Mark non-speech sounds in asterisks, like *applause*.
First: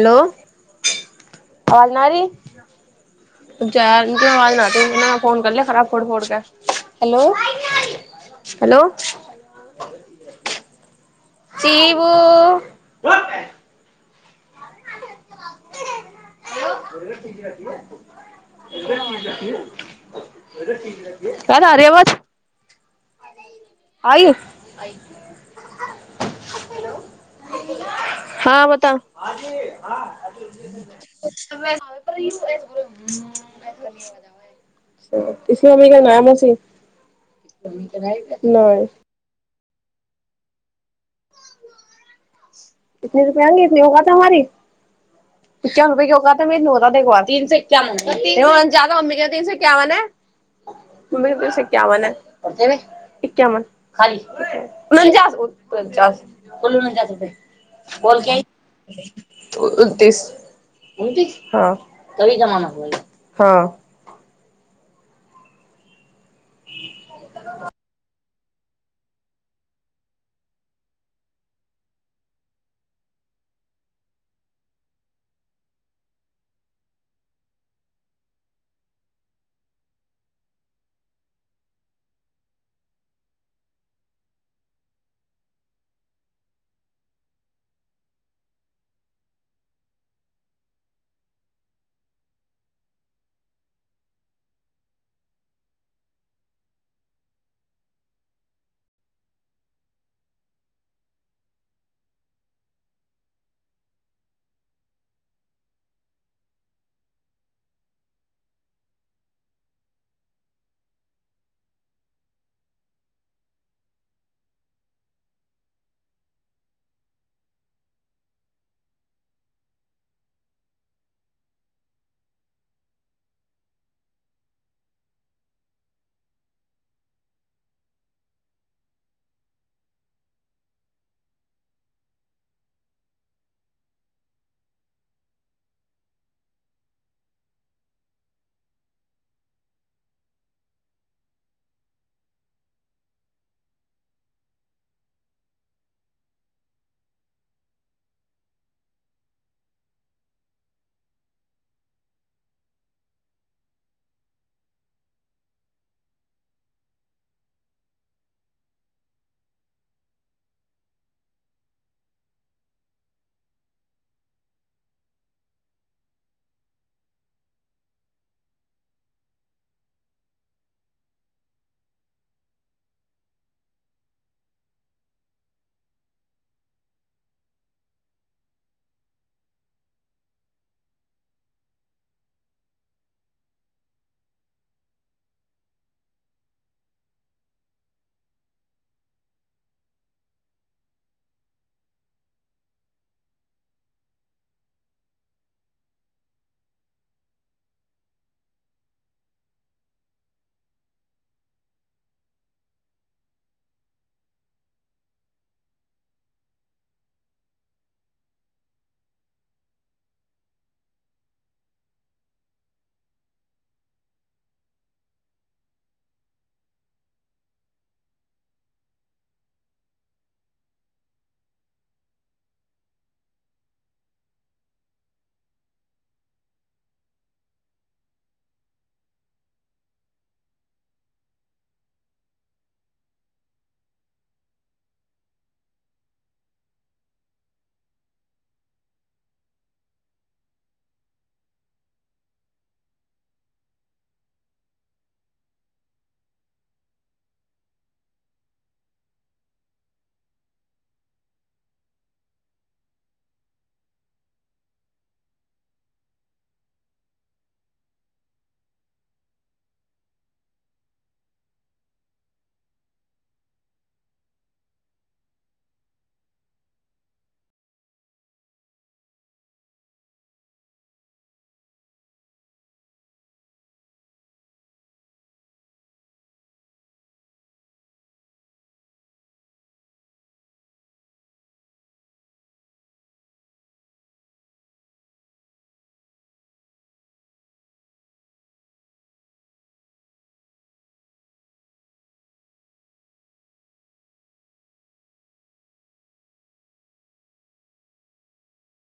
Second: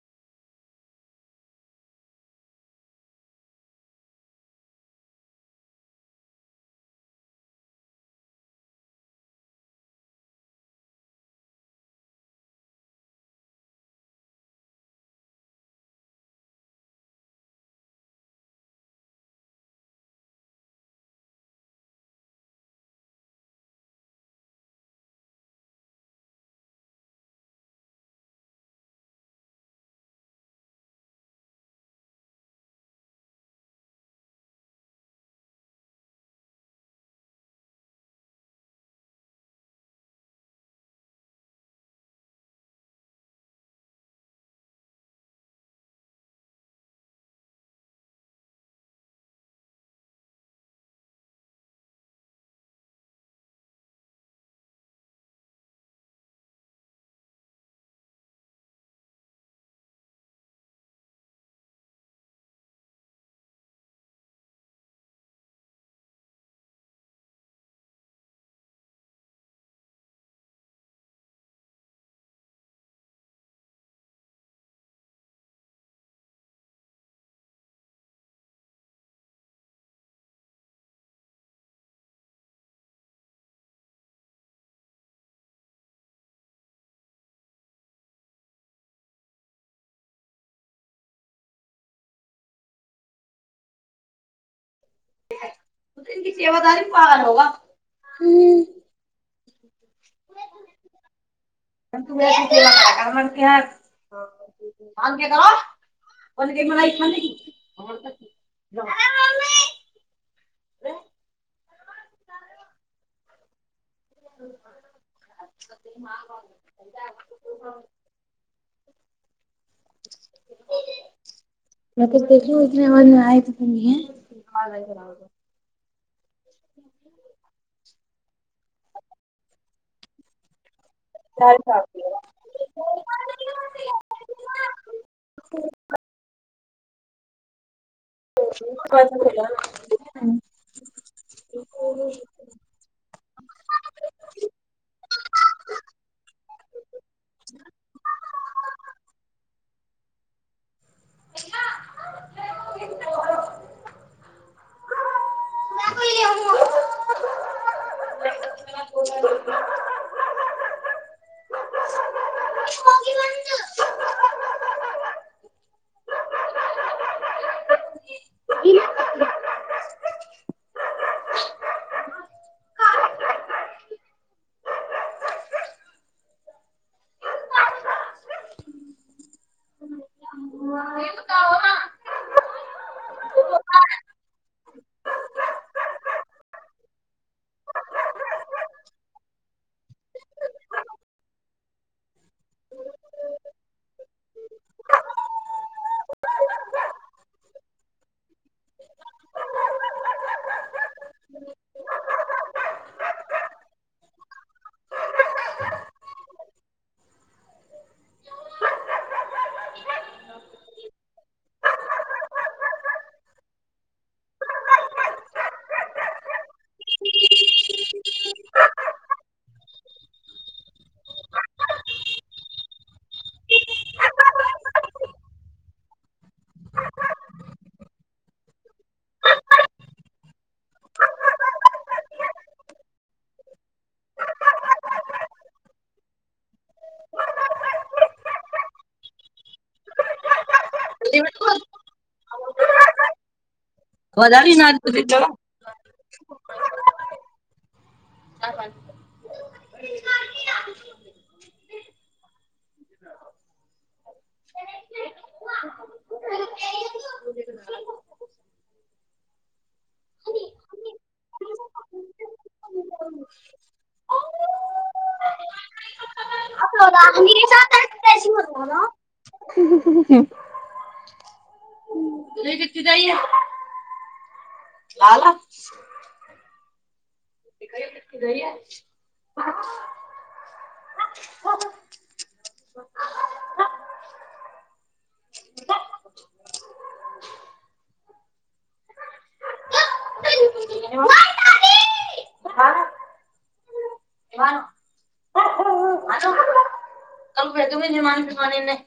hello पल नारी ज आवाज नहि त एना फोन कर ले खराब फोड़ फोड़ के हेलो हेलो चीबू ह किरे *inaudible* क आरे बाद आयौ हँ बता इसी मम्मी क नाम हो छै नैय *inaudible* *unintelligible* इकावन रुपए क्यो कह तऽ न देखा तीन से इ एकाावन जादा मम्मीे तीन से इ एकावनै *inaudible* मम्मी के पास एक्यावन एक्यावन खाली उनचास बल बोल उंतिस *unintelligible* हँ क जमा हँ *unintelligible* इ सेवादारी पालन होगा ह *inaudible* बेस *unintelligible* ओल क बनाइ खाँ लेगी अरे मम्मी *inaudible* *inaudible* *inaudible* देख उतने मनमे आय *unintelligible* *inaudible* अ *inaudible* *unintelligible* ई को *inaudible* *inaudible* तँ बद्रीनाथ मे च हू क जाइए लाला क दैय जमान जमानने